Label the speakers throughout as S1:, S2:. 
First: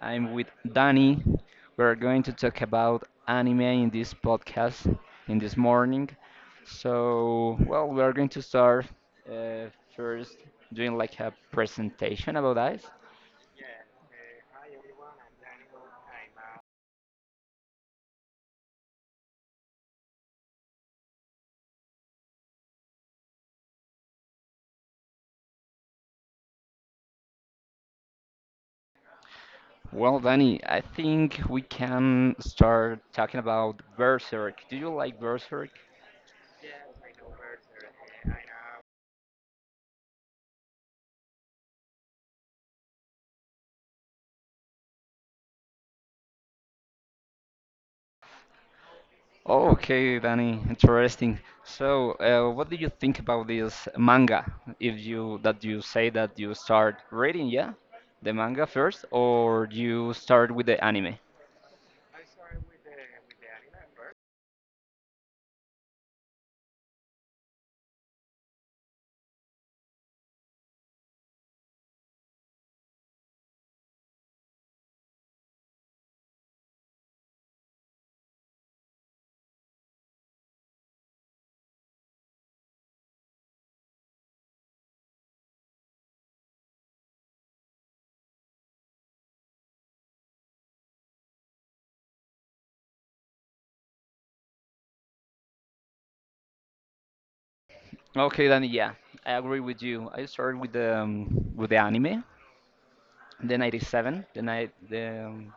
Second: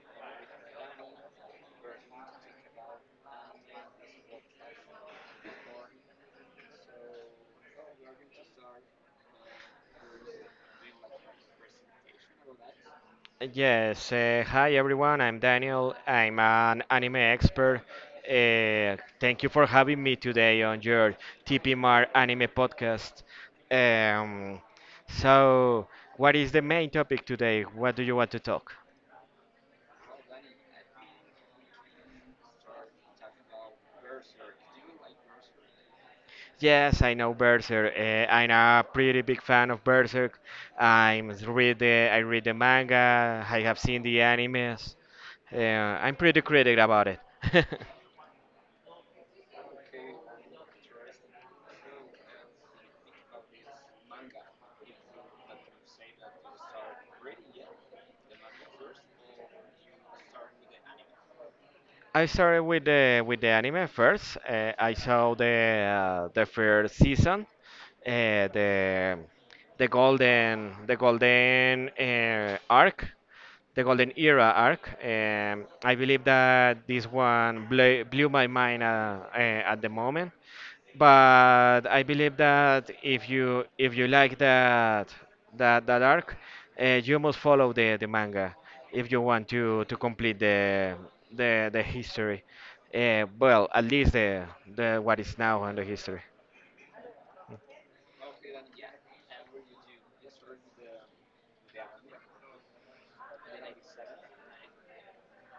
S1: I'm with Danny. We're going to talk about anime in this podcast in this morning. So, well, we are going to start uh, first doing like a presentation about that.
S2: Yes, hi everyone. I'm Daniel. I'm an anime expert. Thank you for having me today on your TPMR anime podcast. Um, so, what is the main topic today? What do you want to talk?
S1: Well, Danny, I think we can start talking about Berserk. Do you like Berserk?
S2: Yes, I know Berserk. I'm a pretty big fan of Berserk. I read the manga. I have seen the animes. Uh, I'm pretty critic about it.
S1: Okay, Danny, interesting. So, what do you think about this manga? If you that you say that you start reading, yeah, the manga first, or you start with the anime?
S2: I started with the anime first. I saw the first season, uh, the the golden the golden the golden era arc. I believe that this one blew my mind at the moment, but I believe that if you like that that arc, you must follow the manga if you want to complete the history. Well, at least the what is now on the history.
S1: Okay, Danny, yeah, I agree with you. I started with the anime, the '97, the night the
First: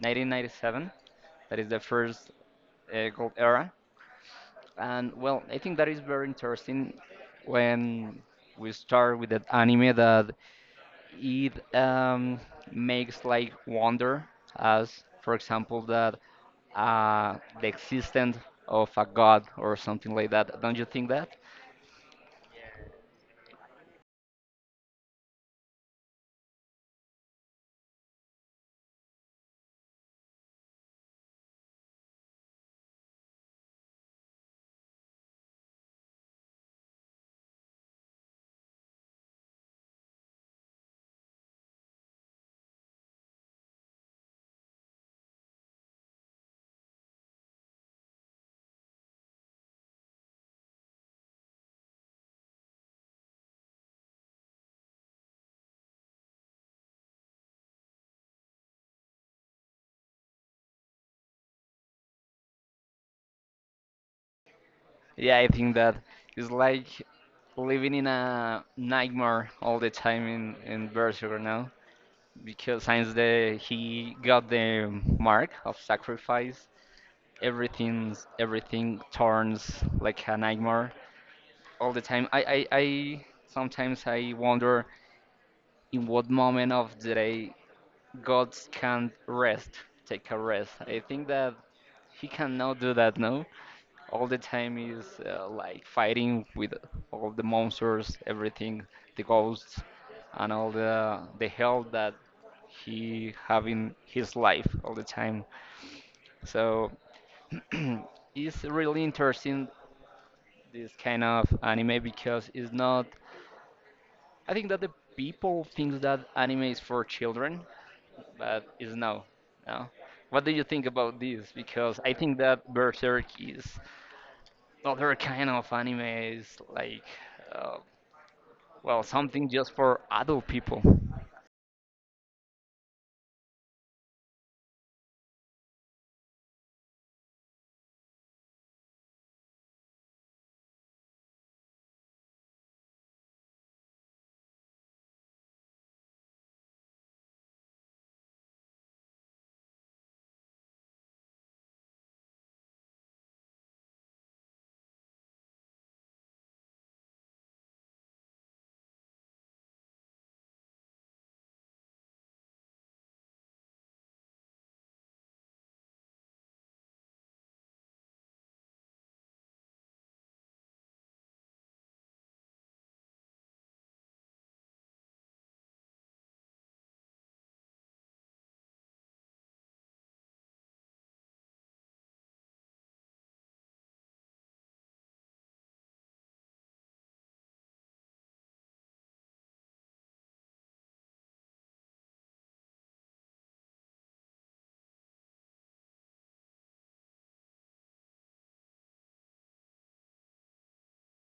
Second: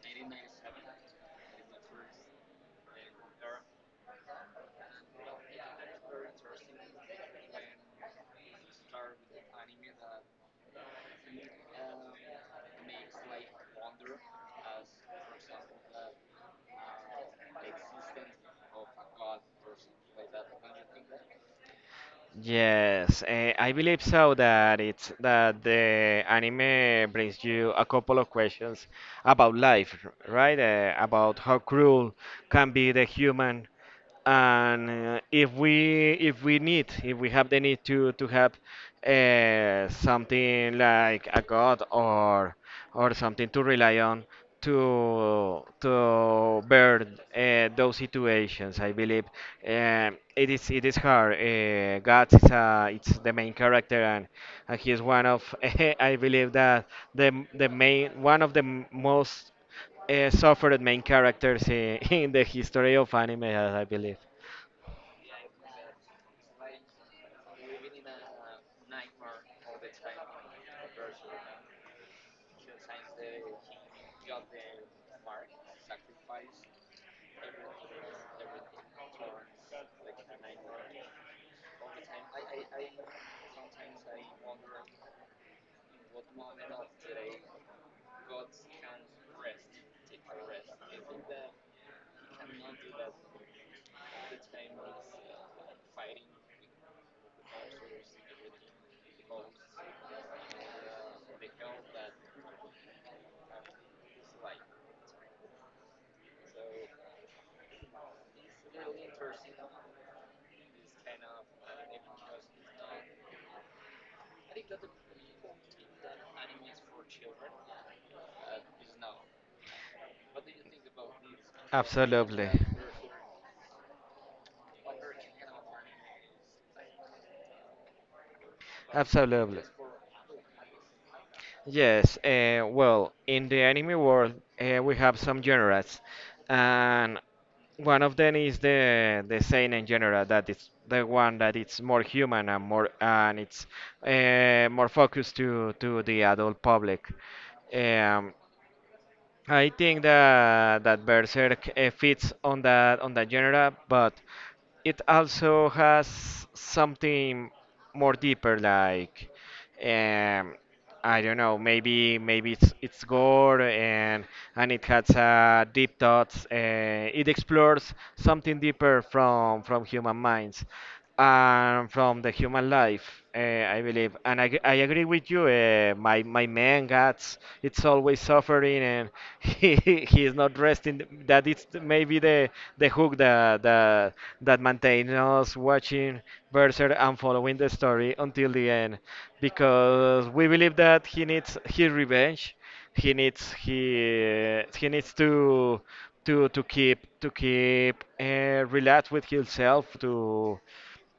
S1: 1997. That is the first gold era, and well, I think that is very interesting when we start with that anime that it makes like wonder, as for example that the existence of a god or something like that, don't you think that?
S2: Yes, I believe so, that it's that the anime brings you a couple of questions about life, right? About how cruel can be the human, and if we need, if we have the need to have something like a god, or something to rely on, to bear those situations. I believe it is hard. God is, it's the main character, and he is one of I believe that the main one of the most suffered main characters in, in the history of anime, as I believe.
S1: Yeah, I think that it's like living in a nightmare all the time, in berserker now, because since the he got the mark of sacrifice, everything turns like a nightmare all the time. I i, I sometimes i wonder in what moment of the day God can rest, take a rest. I think that He cannot do that, no? All the time is like fighting with all the monsters, everything, the ghosts, and all the hell that he have in his life all the time. So it's really interesting, this kind of anime, because it's not. I think that the people think that anime is for children, but it's no. No. What do you think about this? Because I think
S2: Absolutely.
S1: that Berserk is other kind of anime, is like, uh, well, something
S2: Absolutely.
S1: just for adult people.
S2: Yes, well, in the anime world, we have some genres, and one of them is the seinen genre, that is the one that it's more human and more, and it's more focused to the adult public. Um, I think that Berserk fits on that genre, but it also has something more deeper, like, um, I don't know, maybe it's gore, and it has deep thoughts. It explores something deeper from human minds and from the human life, I believe. And I agree with you. My man, Guts, it's always suffering, and he he is not resting. That it's maybe the hook that that maintains us watching Berserk and following the story until the end, because we believe that he needs his revenge, he needs to keep relax with himself, to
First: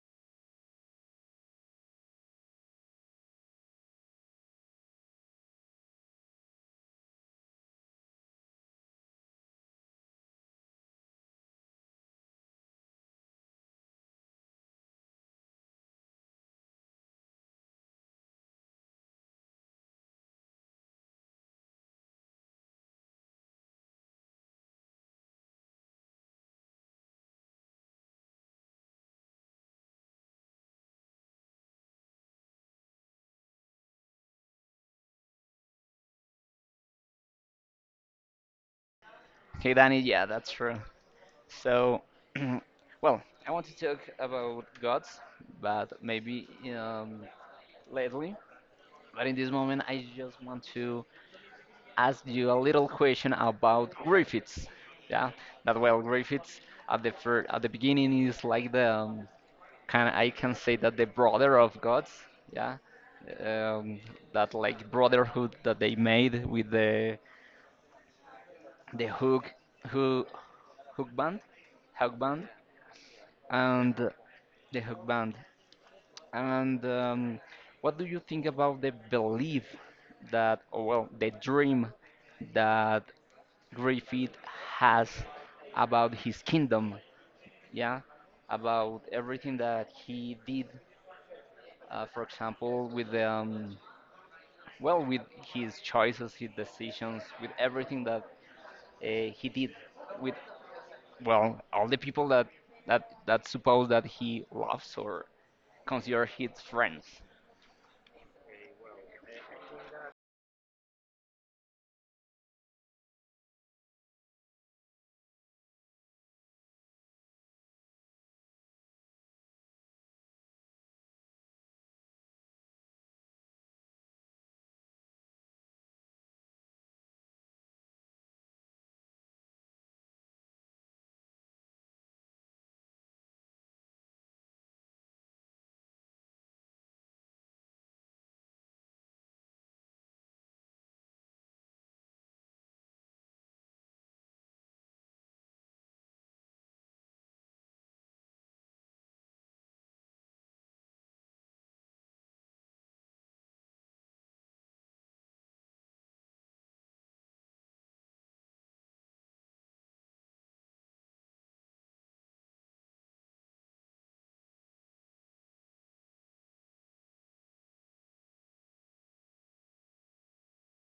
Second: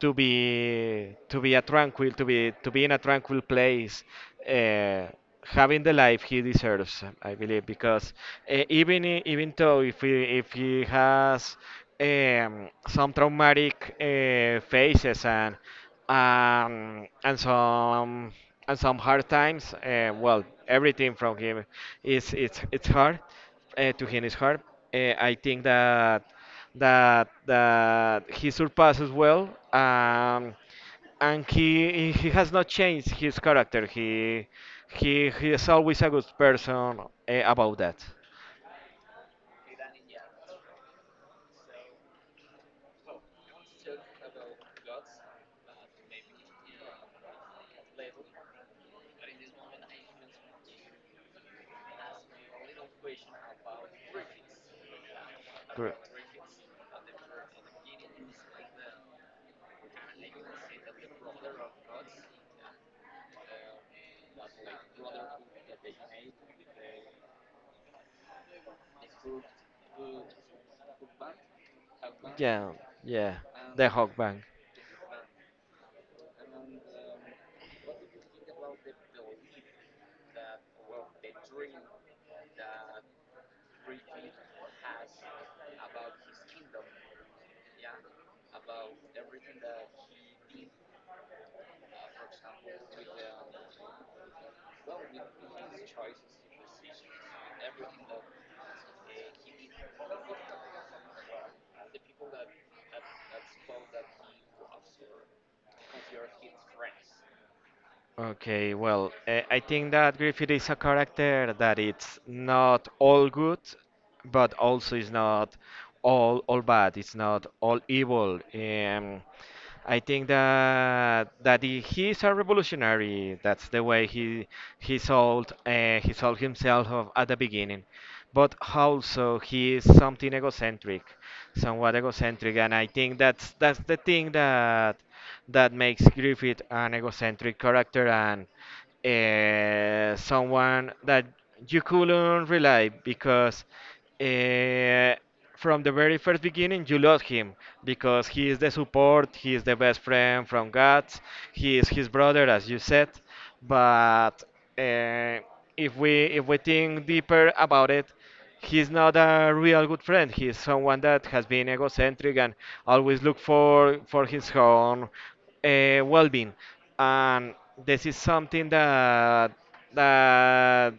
S2: be a tranquil to be in a tranquil place, uh, having the life he deserves. I believe, because even though, if he has some traumatic phases, and um, and some some hard times. Well, everything from him is it's hard. To him is hard. I think that he surpasses well, and he has not changed his character. He is always a good person about that.
S1: Okay, Danny, yeah, that's true. So, well, I want to talk about gods, but maybe um, lately. But in this moment, I just want to ask you a little question about Griffiths. Yeah, that,
S2: Gr-
S1: well, Griffiths at the beginning is like the can I can say that the brother of gods, yeah, um, that like brotherhood that they made with the who hook band, hook band,
S2: Yeah, yeah, the
S1: and
S2: Hawkman.
S1: the hook band. And what do you think about the belief that, or well, the dream that Griffith has about his kingdom, yeah, about everything that he did, for example, with the well, with his choices, his decisions, with everything that he did with, well, all the people that that suppose that he loves or consider his friends?
S2: Okay, well, I think that Griffith is a character that it's not all good, but also it's not all bad. It's not all evil. I think that he is a revolutionary. That's the way he sold, he sold himself at the beginning, but also he is something egocentric, somewhat egocentric, and I think that's the thing that makes Griffith an egocentric character, and someone that you couldn't rely, because uh, from the very first beginning you loved him, because he is the support, he is the best friend from God, he is his brother, as you said. But uh, if we think deeper about it, he's not a real good friend. He's someone that has been egocentric and always look for his own well-being. And this is something that that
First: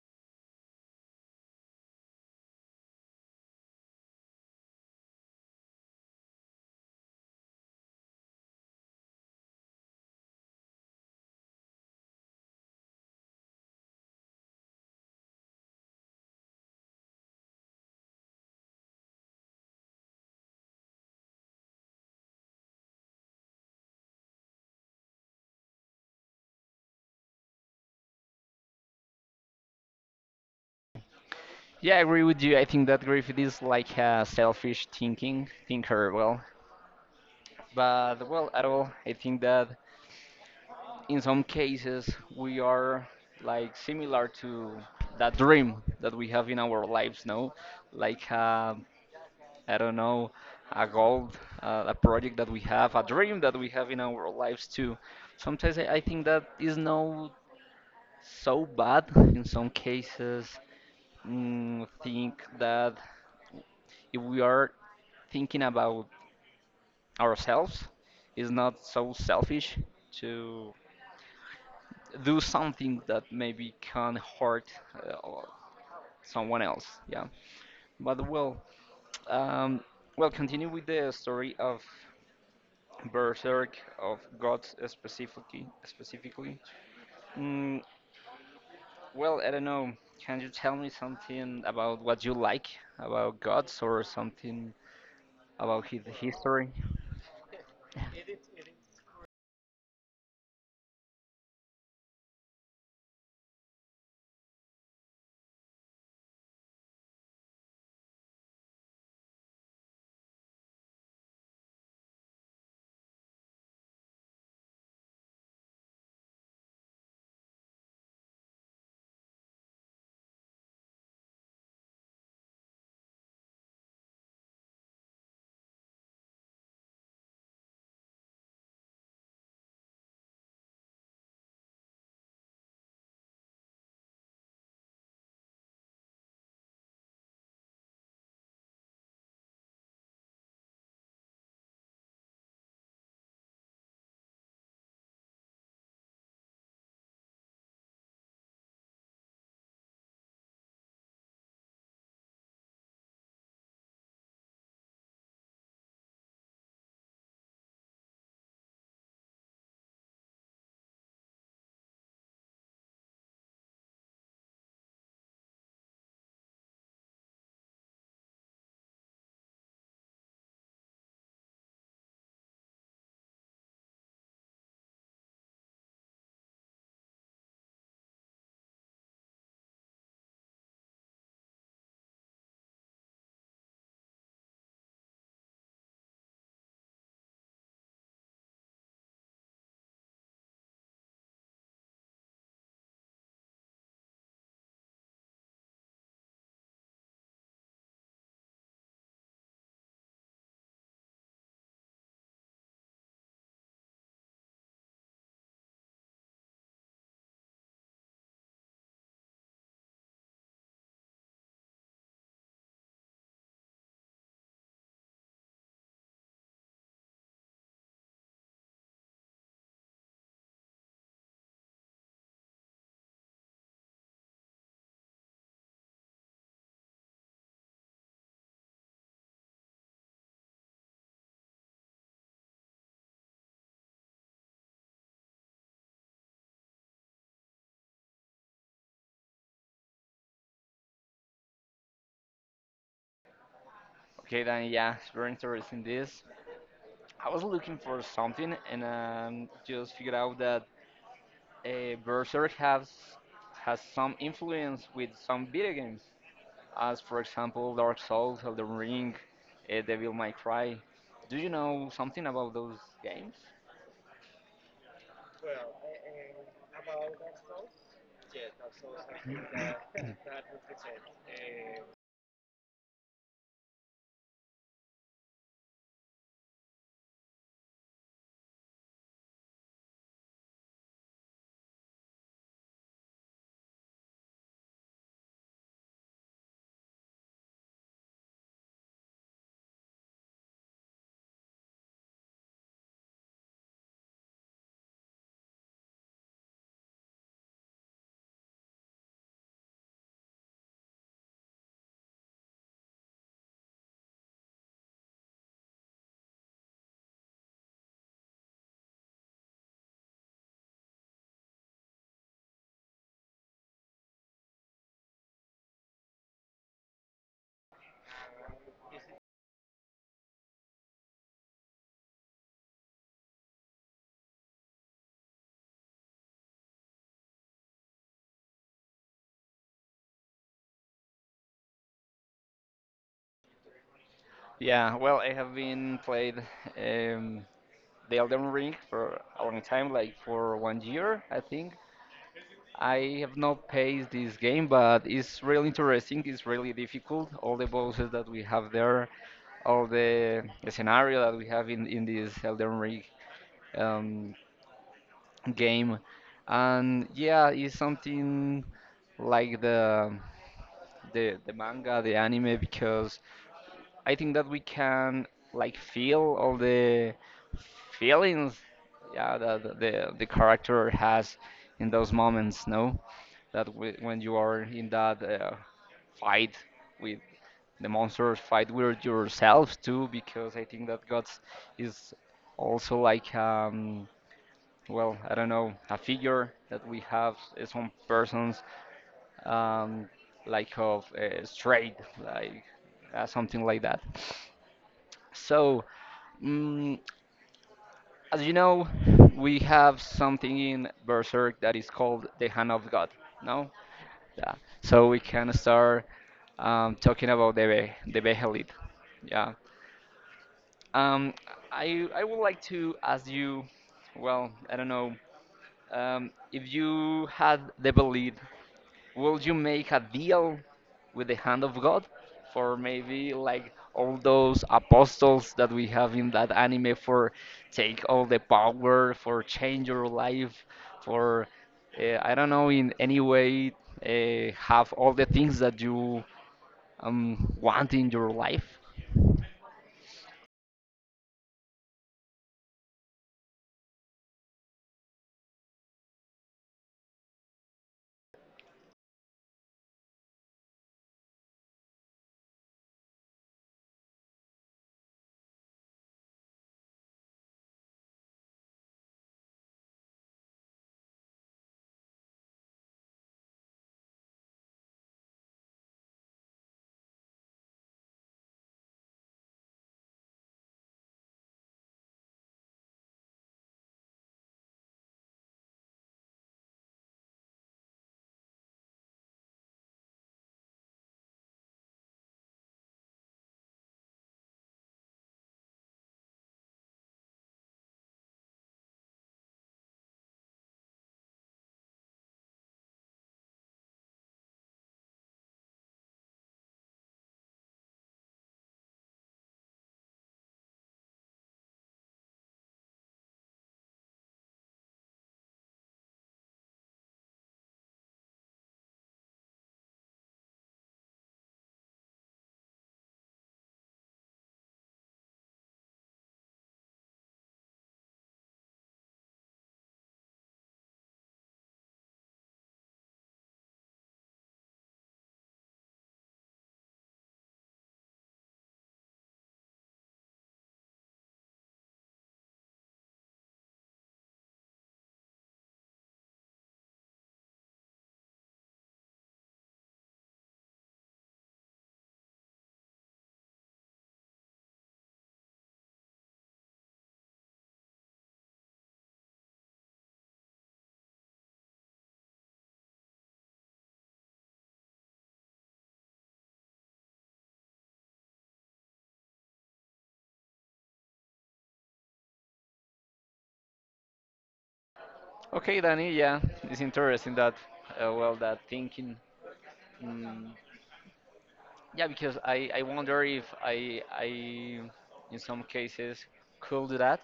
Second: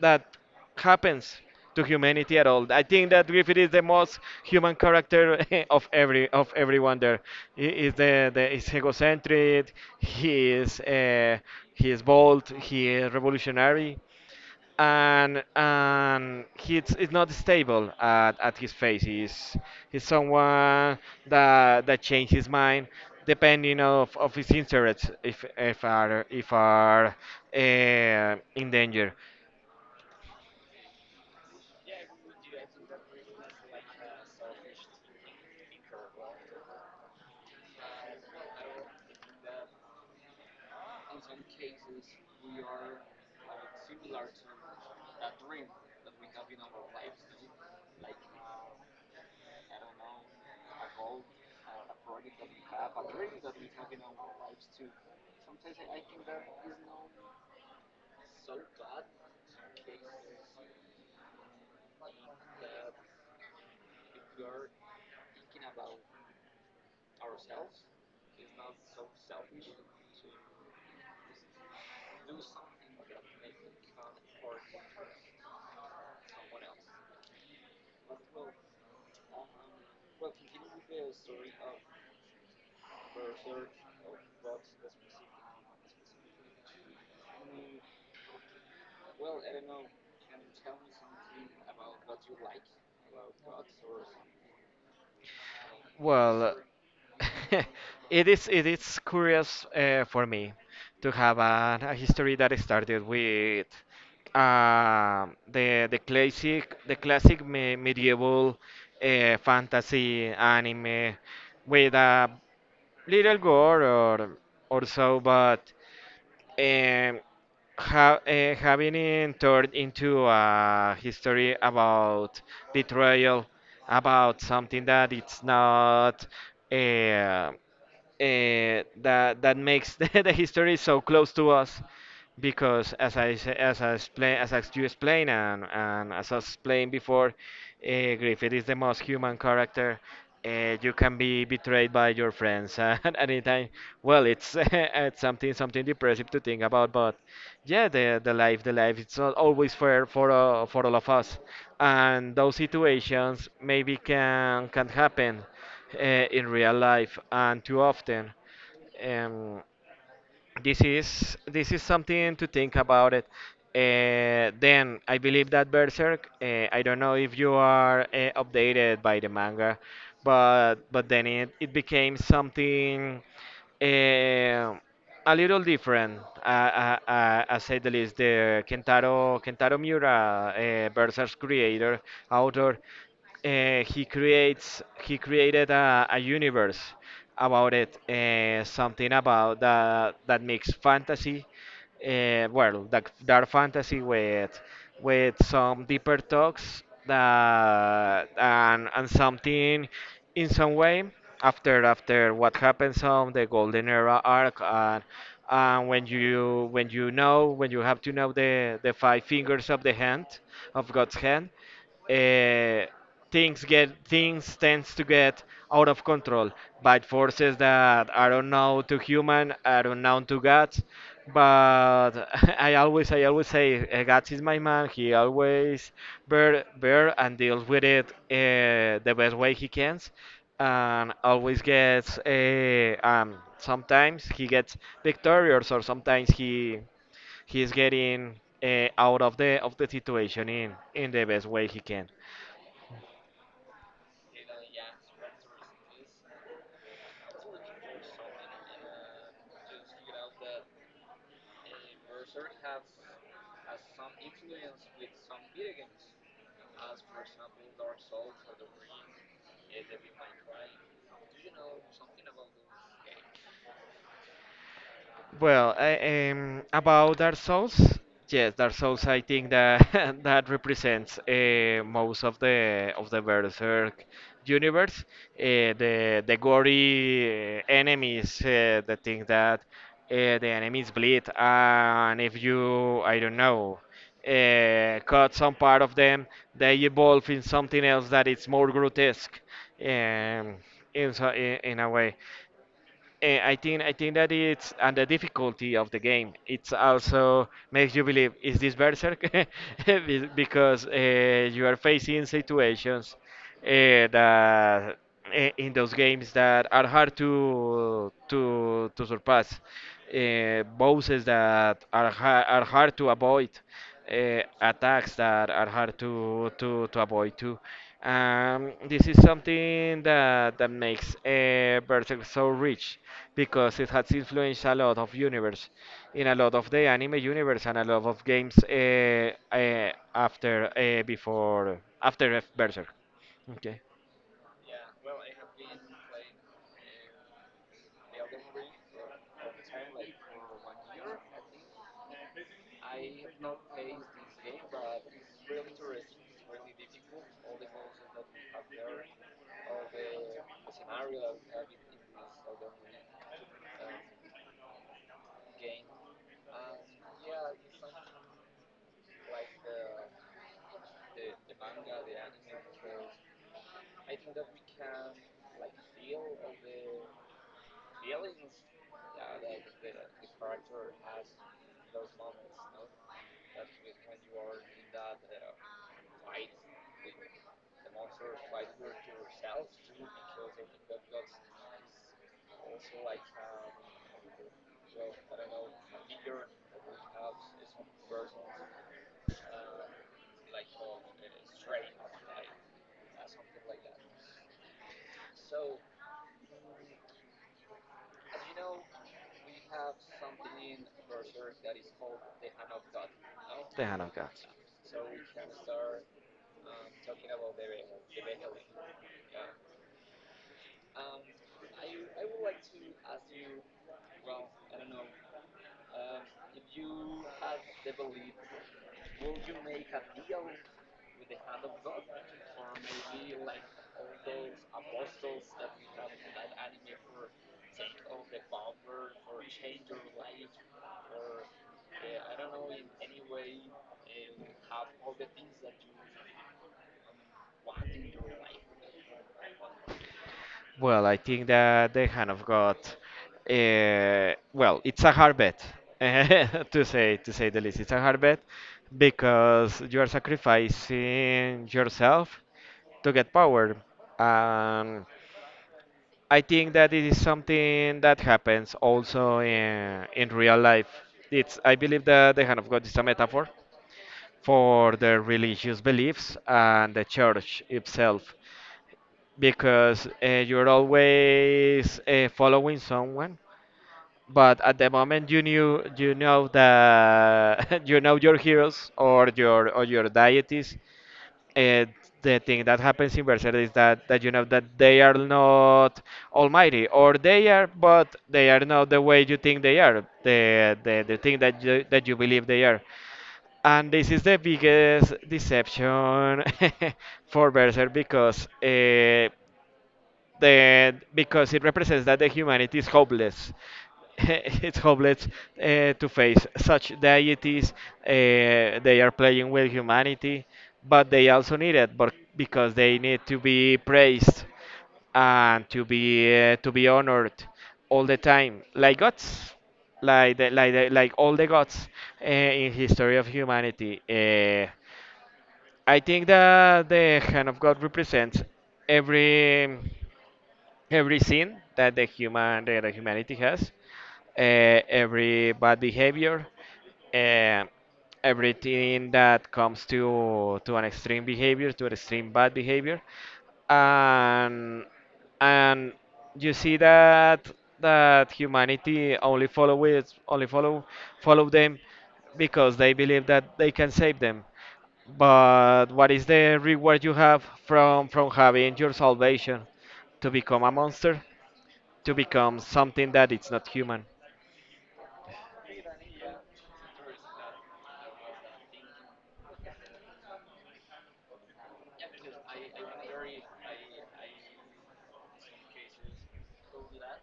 S2: that happens to humanity at all. I think that Griffith is the most human character of every of everyone there. He is the is egocentric. He is uh, he is bold. He is revolutionary, and he's is not stable at his face. He's someone that changes his mind depending of his interests, if are in danger.
S1: Yeah, I agree with you. I think that Griffith is like a selfish thinking thinker, well, but, well, at all, I think that in some cases we are like similar to that dream that we have in our lives, no, like a, I don't know, a goal, a project that we have, a dream that we have in our lives too. Sometimes I think that is not so bad in some cases. Think that if we are thinking about ourselves, it's not so selfish to do something that maybe can hurt, or someone else. Yeah, but, well, um, well, continue with the story of Berserk, of Gods specifically. Specifically, mm, well, I don't know. Can you tell me something about what you like about gods or something about his
S2: Well,
S1: history?
S2: it is curious for me to have an, a history that started with the classic me medieval fantasy anime with a little gore or so, but um, ha having it turned into a history about betrayal, about something that it's not. Uh, that makes the history so close to us, because as I explain, as you explain, and as I explained before, uh, Griffith is the most human character. You can be betrayed by your friends at any time. Well, it's it's something depressive to think about, but yeah, the life it's not always fair for all of us, and those situations maybe can happen uh, in real life, and too often. Um, this is something to think about it. Then I believe that Berserk. I don't know if you are updated by the manga, but then it became something uh, a little different. I say the least. The Kentaro Miura, Berserk's creator, author, he created a universe about it, something about that, that makes fantasy well, that dark fantasy with some deeper talks, that and something in some way, after what happens on the golden era arc, and when you know when you have to know the five fingers of the hand of God's hand, uh, things tends to get out of control by forces that are unknown to human, are unknown to God. But I always say, God is my man. He always bear and deals with it, the best way he can, and always gets sometimes he gets victorious, or sometimes he he's getting out of the situation in the best way he can.
S1: Okay, then yeah, it's very interesting. This, I was looking for something and just figured out that Berserk has some influence with some video games, as for example Dark Souls, Elden Ring, Devil May Cry. Do you know something about those games?
S2: Well, about Dark Souls, yes, Dark Souls. I think that that represents most of the Berserk universe. Uh, the gory enemies, the thing that the enemies bleed, and if you, I don't know, cut some part of them, they evolve in something else that is more grotesque, um, in so, in a way. I think that it's, and the difficulty of the game. It's also makes you believe is this Berserk, because you are facing situations uh, that in those games that are hard to surpass, bosses that are ha are hard to avoid, attacks that are hard to avoid too. This is something that, that makes Berserk so rich, because it has influenced a lot of universe, in a lot of the anime universe, and a lot of games, after before after Berserk. Okay,
S1: Yeah, well, I have been played um, the Elden Ring for a long time, like for one year, I think. I have not paced this game, but it's really interesting. It's really difficult. All the bosses that we have there, all the scenario that we have in this Elden Ring um, game, and yeah, it's something like the manga, the anime, because I think that we can like feel all the feelings, yeah, that the character has in those moments, no, that when you are in that fight with the monsters, fight with yourself too, because I think that God is also like, well, I don't know, a figure that we have, some persons, um like of straight, like something like that. So, mm, as you know, we have something in Berserk that is called the Hand of God. No?
S2: the Hand of God.
S1: Yeah. So we can start talking about the Behelit. Yeah. Um, I would like to ask you. Well, I don't know, if you had the belief, will you make a deal with the hand of God, for maybe like all those apostles that we have in that anime, for take all the power, for change your life, for I don't know, in any way have all the things that you want in your life?
S2: Well, I think that they kind of got, well, it's a hard bet to say, to say the least. It's a hard bet because you are sacrificing yourself to get power. And I think that it is something that happens also in real life. It's I believe that the hand of God is a metaphor for the religious beliefs and the church itself, because you're always following someone, but at the moment you knew you know that, you know your heroes, or your deities, and the thing that happens in Berserk is that you know that they are not almighty, or they are, but they are not the way you think they are, the the thing that you believe they are, and this is the biggest deception for Berserk, because then because it represents that the humanity is hopeless. It's hopeless to face such deities. They are playing with humanity, but they also need it, but because they need to be praised and to be honored all the time, like gods, like like all the gods in history of humanity. I think that the hand of God represents every every sin that the humanity has, every bad behavior, uh, everything that comes to an extreme behavior, to an extreme bad behavior, and and you see that humanity only follow it, only follow follow them because they believe that they can save them, but what is the reward you have from having your salvation? To become a monster? To become something that it's not human?
S1: Okay, Danny, yeah, it's interesting, that well, that thinking. Yeah, because I wonder if I in some cases could do that.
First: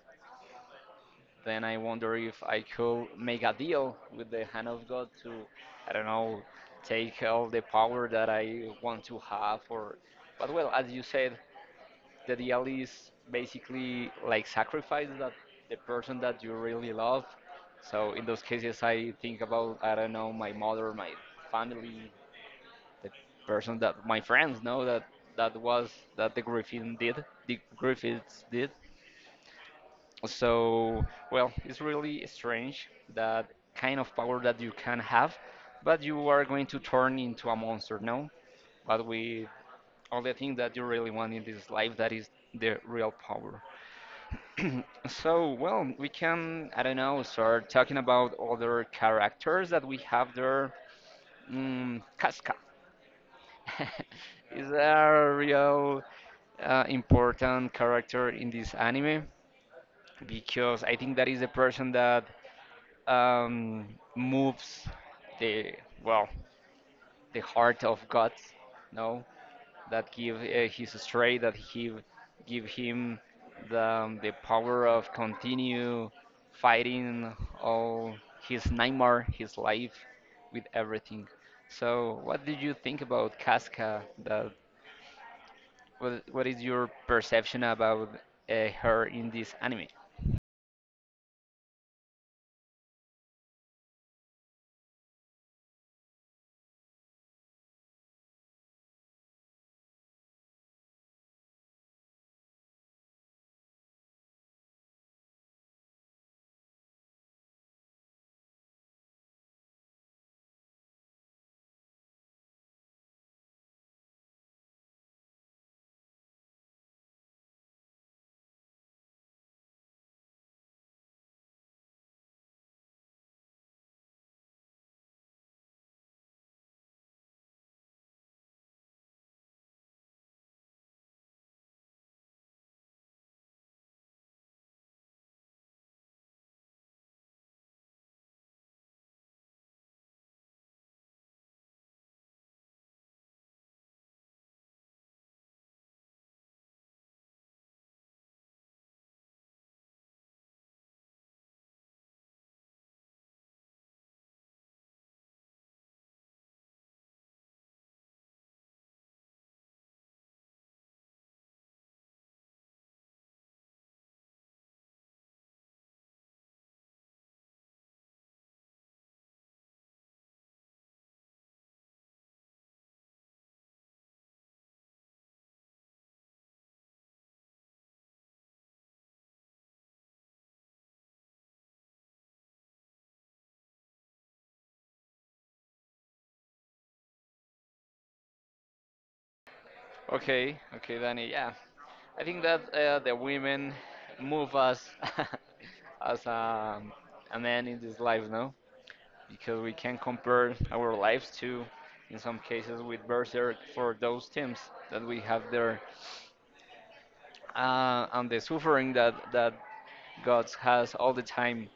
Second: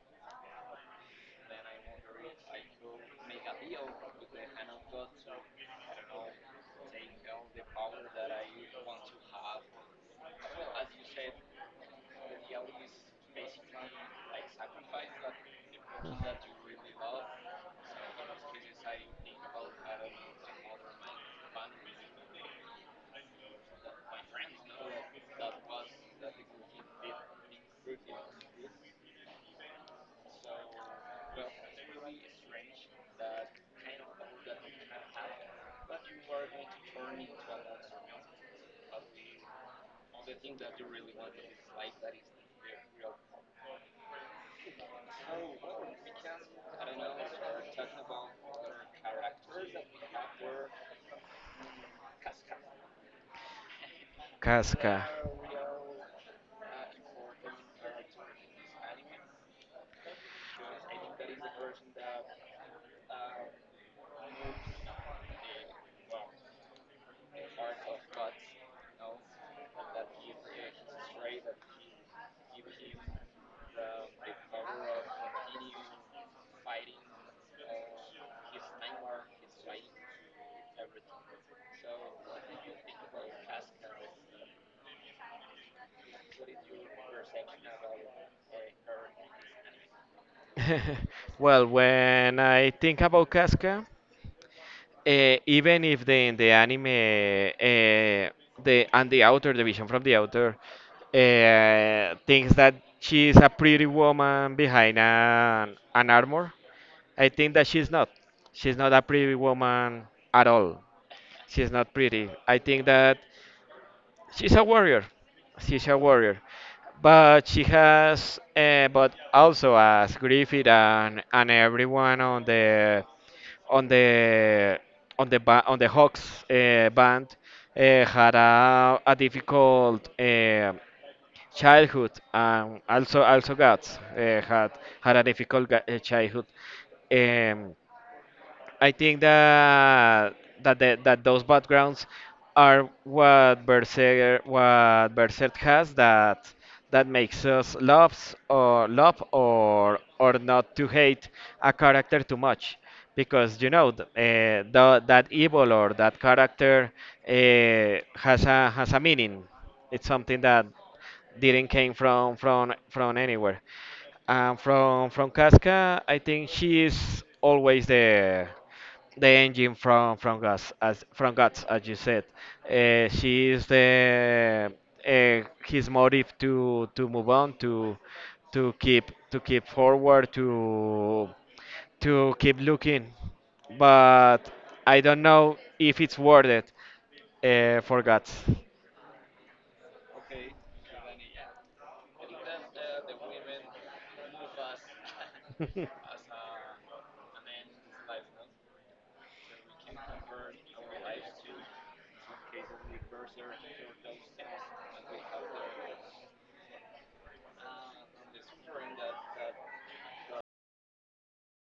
S1: Then I wonder if I could make a deal with the hand of God to, I don't know, take all the power that I want to have. Or, but well, as you said, the deal is basically like sacrifice that the person that you really love. So in those cases, I think about, I don't know, my mother, my family, the person that my friends know, that was, that the Griffin did, the Griffiths did. So, well, it's really strange that kind of power that you can have, but you are going to turn into a monster, no? But we only thing that you really want in this life that is the real power. So, well, we can, I don't know, start talking about other characters that we have there. Casca is
S2: Casca.
S1: a real important character in this anime, because I think that is the person that um, moves the well the heart of God, no, that give his strength, that he give him the power of continue fighting all his nightmare, his life, with everything. So, what did you think about Casca? That what is your perception about her in this anime?
S2: Well, when I think about Casca, even if the in the anime, the and the author, the vision from the author, thinks that she's a pretty woman behind an armor, I think that she's not. She's not a pretty woman at all. She's not pretty. I think that she's a warrior. She's a warrior. But she has, but also as Griffith and everyone on the on the on the Hawks band had a difficult childhood, and also Guts had a difficult childhood. Um, I think that that those backgrounds are what Berserk has that that makes us love or not to hate a character too much, because you know that evil or that character uh, has a meaning. It's something that didn't came from anywhere. And from Casca, I think she is always the engine from from Guts, as you said. She is the his motive to move on, to to keep forward, to keep looking. But I don't know if it's worth it, for Guts.
S1: Okay, okay, Danny. Yeah, I think that the women move us as a man in this life, no? Because we can compare our lives to, in some cases, with Berserk, for those teams that we have there, and the suffering that God has all the time.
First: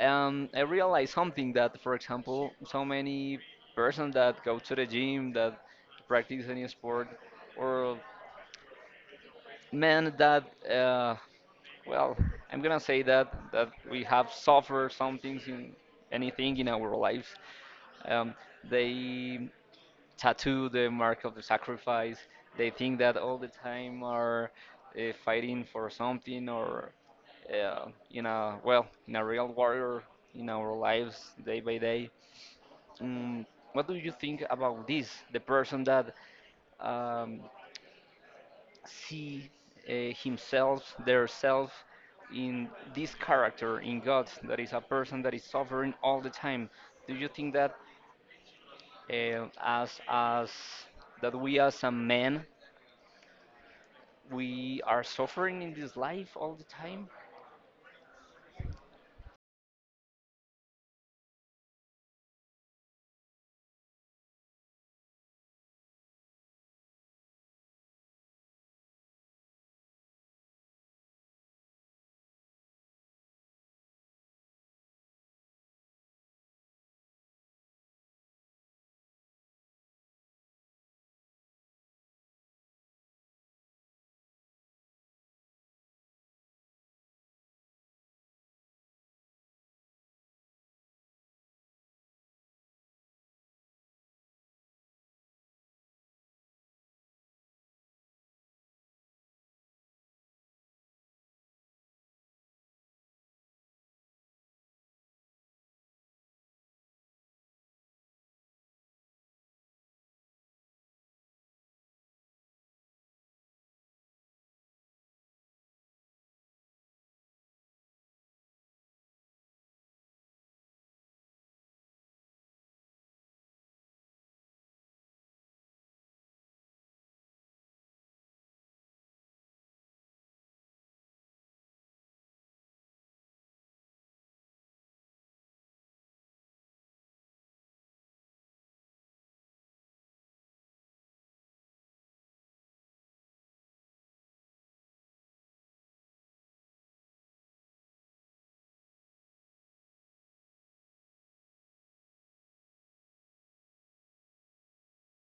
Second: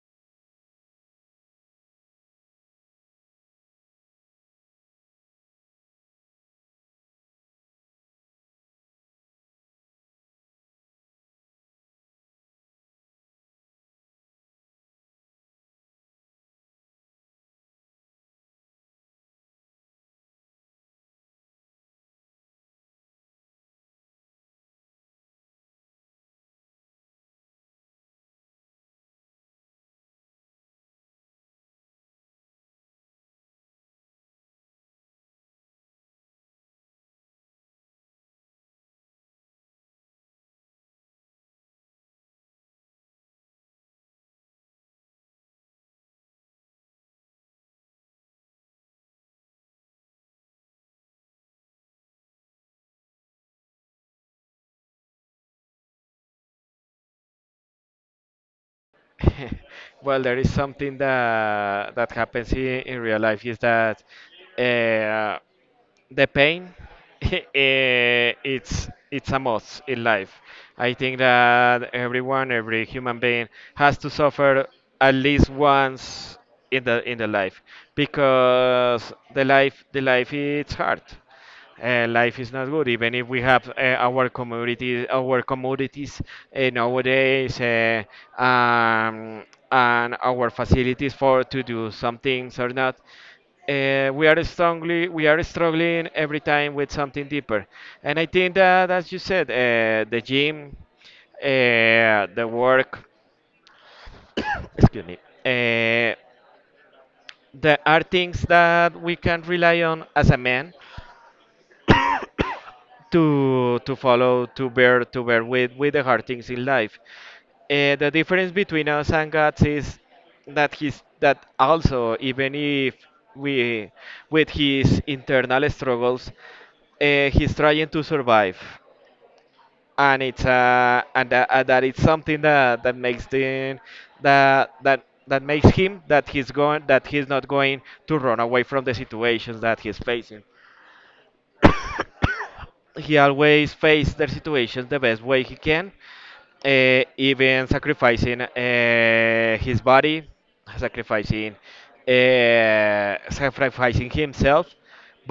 S1: I realized something that, for example, so many persons that go to the gym, that practice any sport, or men that well, I'm gonna say that we have suffered some things in anything in our lives. Um, they tattoo the mark of the sacrifice. They think that all the time are fighting for something or in a real warrior in our lives day by day. Mm, what do you think about this? The person that um, see himself, their self, in this character, in God, that is a person that is suffering all the time. Do you think that as that we as a man, we are suffering in this life all the time?
S2: Well, there is something that happens in real life, is that uh, the pain, it's a must in life. I think that everyone, every human being, has to suffer at least once in the life, because the life it's hard. Life is not good. Even if we have our commodities, nowadays, um, and our facilities for to do some things or not, we are struggling every time with something deeper. And I think that, as you said, the gym, the work, excuse me, uh, there are things that we can rely on as a man to follow to bear with the hard things in life. The difference between us and God is that also, even if we with his internal struggles, he's trying to survive, and it's that it's something that that makes the that that that makes him that he's not going to run away from the situations that he's facing. He always faced their situations the best way he can, even sacrificing his body, sacrificing, sacrificing himself,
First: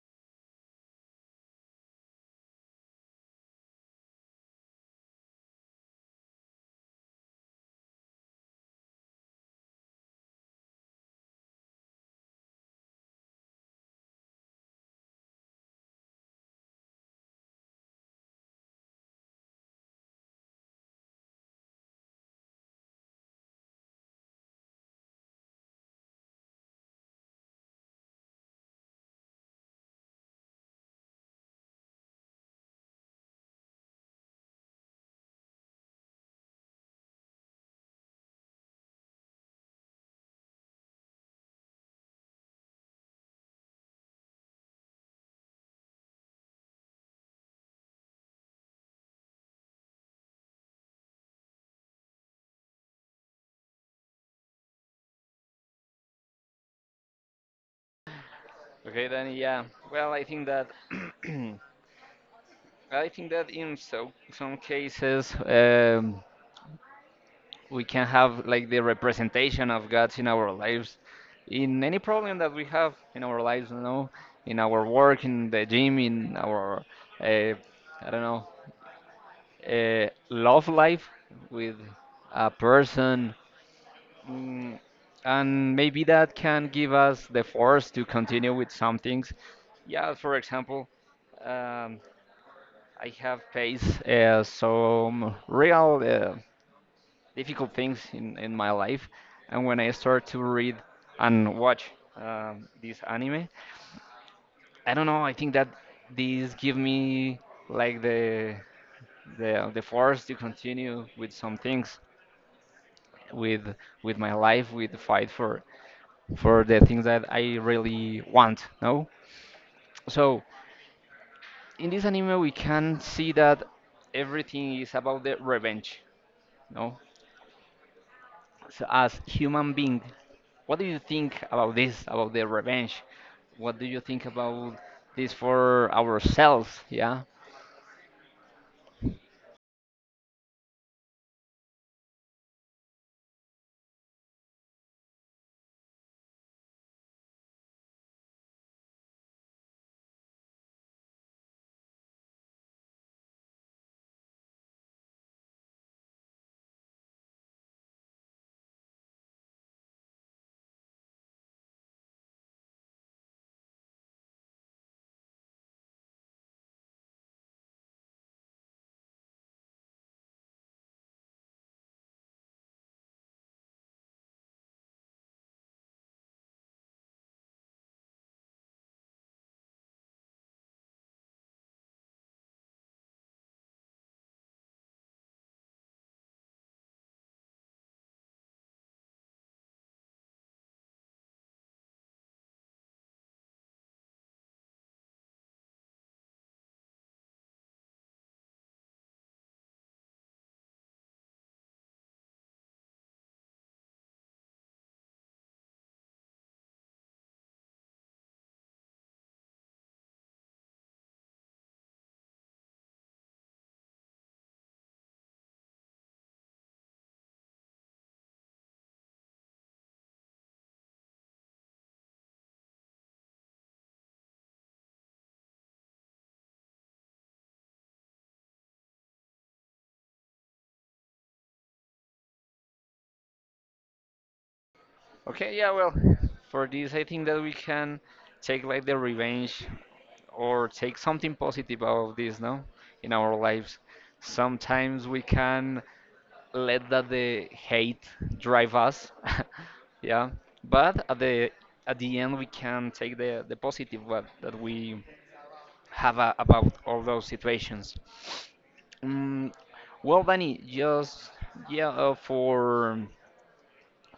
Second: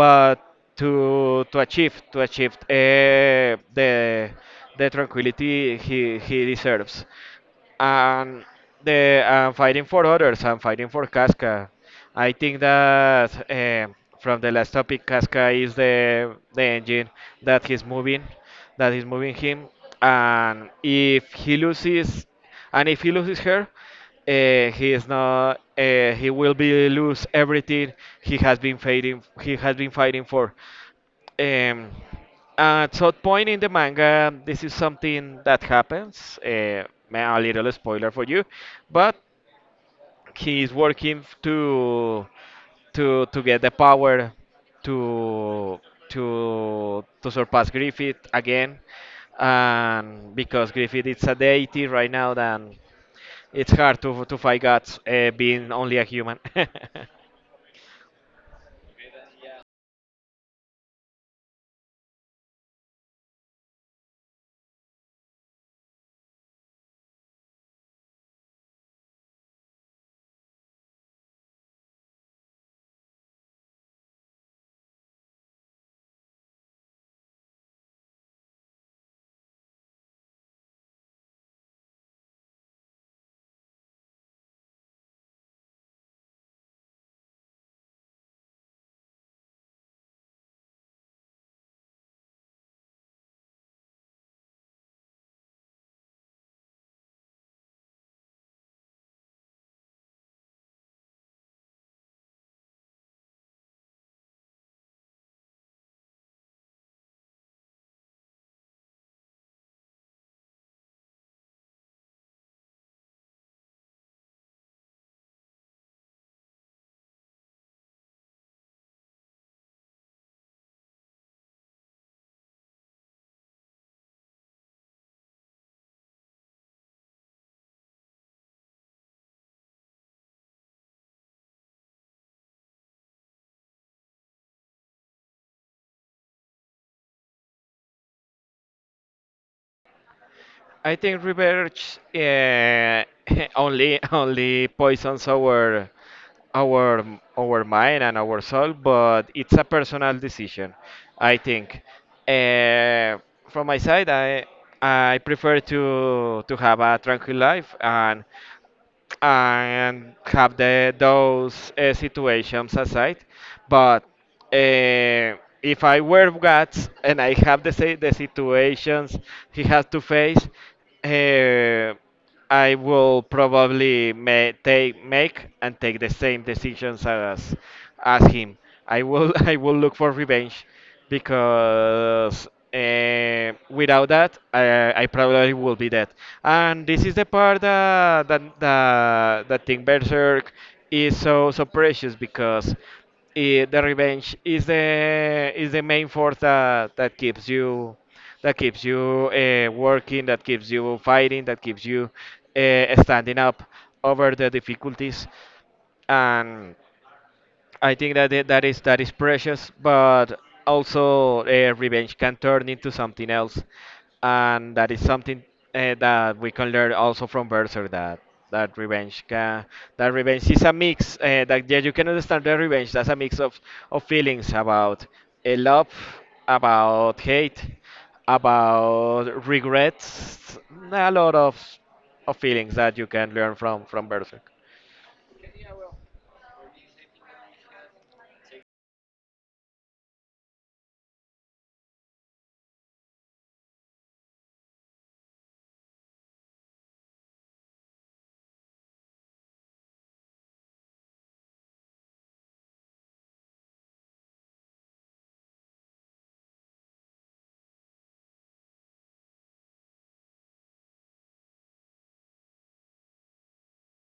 S2: but to achieve the tranquility he deserves, and the and fighting for others and fighting for Casca. I think that from the last topic, Casca is the engine that he's moving, that is moving him, and if he loses, her, he is not. He will be lose everything he has been fighting. He has been fighting for. Um, at some point in the manga, this is something that happens. A little spoiler for you, but he is working to get the power to surpass Griffith again, and because Griffith is a deity right now, then it's hard to fight gods, being only a human.
S1: Okay, then yeah. Well, I think that I think that in some cases. We can have like the representation of God in our lives, in any problem that we have in our lives, in our work, in the gym, in our, uh, I don't know, love life with a person. Mm, and maybe that can give us the force to continue with some things. Yeah, for example, um, I have faced some real difficult things in my life. And when I start to read and watch this anime, I don't know. I think that these give me like the force to continue with some things, with with my life, with the fight for the things that I really want. No, so in this anime we can see that everything is about the revenge. No, so as human being, what do you think about this, about the revenge? What do you think about this for ourselves? Yeah.
S2: I think revenge only poisons our our our mind and our soul, but it's a personal decision, I think. Uh, from my side, I prefer to have a tranquil life, and have the those situations aside. But if I were God, and I have the situations he has to face. Uh, I will probably ma- take make and take the same decisions as him. I will I will look for revenge, because without that, I probably will be dead. And this is the part that that that, that thing Berserk is so so precious, because it, the revenge is the main force that that keeps you working, that keeps you fighting, that keeps you standing up over the difficulties. And I think that that is precious, but also revenge can turn into something else, and that is something that we can learn also from Berserk, that that revenge can that revenge is a mix, that yeah, you can understand the revenge, that's a mix of feelings about love, about hate, about regrets, a lot of feelings that you can learn from Berserk.
S1: Okay, yeah, well, for this, I think that we can take like the revenge or take something positive out of this, no? In our lives. Sometimes we can let that the hate drive us. Yeah. But at the end we can take the positive what that we have a, about all those situations. Mm, well, Danny, just yeah, for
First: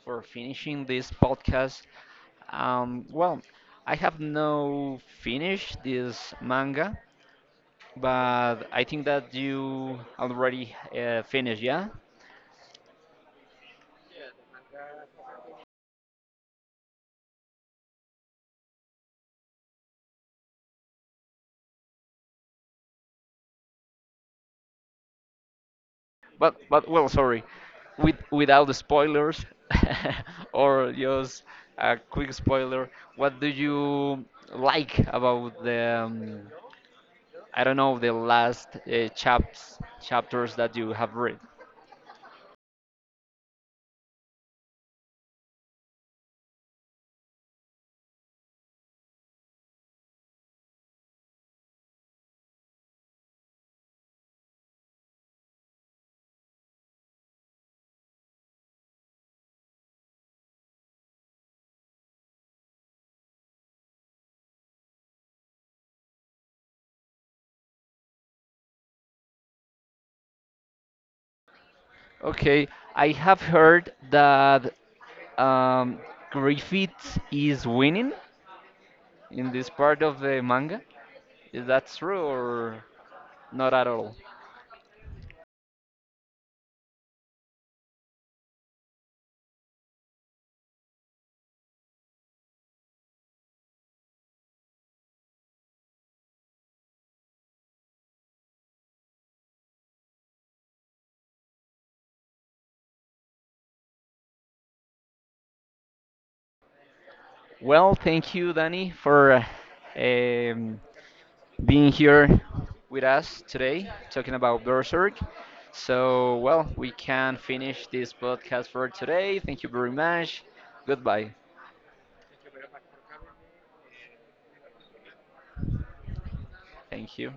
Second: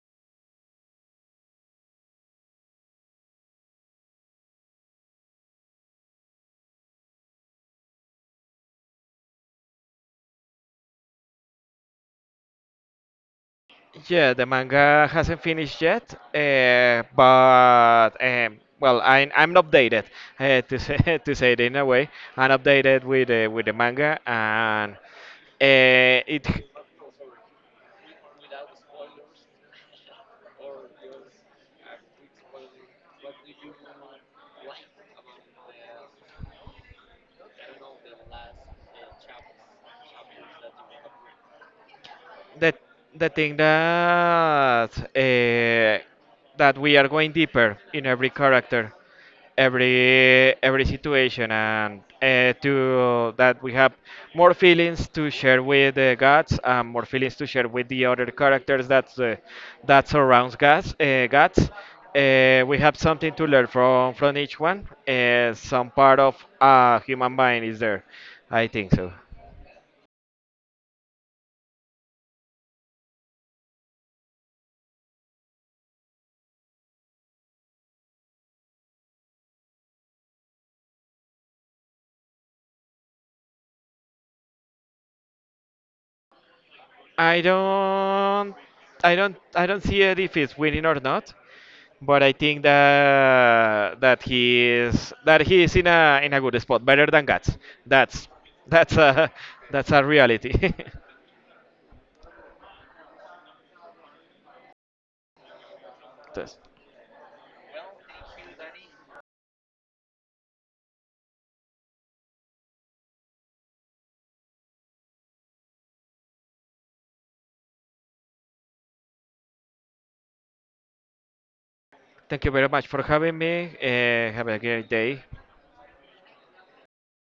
S1: for finishing this podcast. Well, I have no finished this manga, but I think that you already finished, yeah?
S2: Yeah, the manga hasn't finished yet, but well, I'm updated to say to say it in a way. I'm updated with the manga, and it
S1: But well, sorry, without the spoilers or just a quick spoiler. What do you like about the I don't know, the last chapters that you have read.
S2: the the thing that that we are going deeper in every character, every situation, and to that we have more feelings to share with the gods, and more feelings to share with the other characters that that surrounds gods. We have something to learn from each one. Some part of a human mind is there. I think so.
S1: Okay, I have heard that um, Griffith is winning in this part of the manga. Is that true or not at all?
S2: I don't, I don't see it if he's winning or not. But I think that he is in a good spot, better than Guts. That's that's a that's a reality. Entonces,
S1: Well, thank you, Danny, for uh, um, being here with us today, talking about Berserk. So, well, we can finish this podcast for today. Thank you very much. Goodbye.
S2: thank you very much for having me. Have a great day.
S1: Thank you.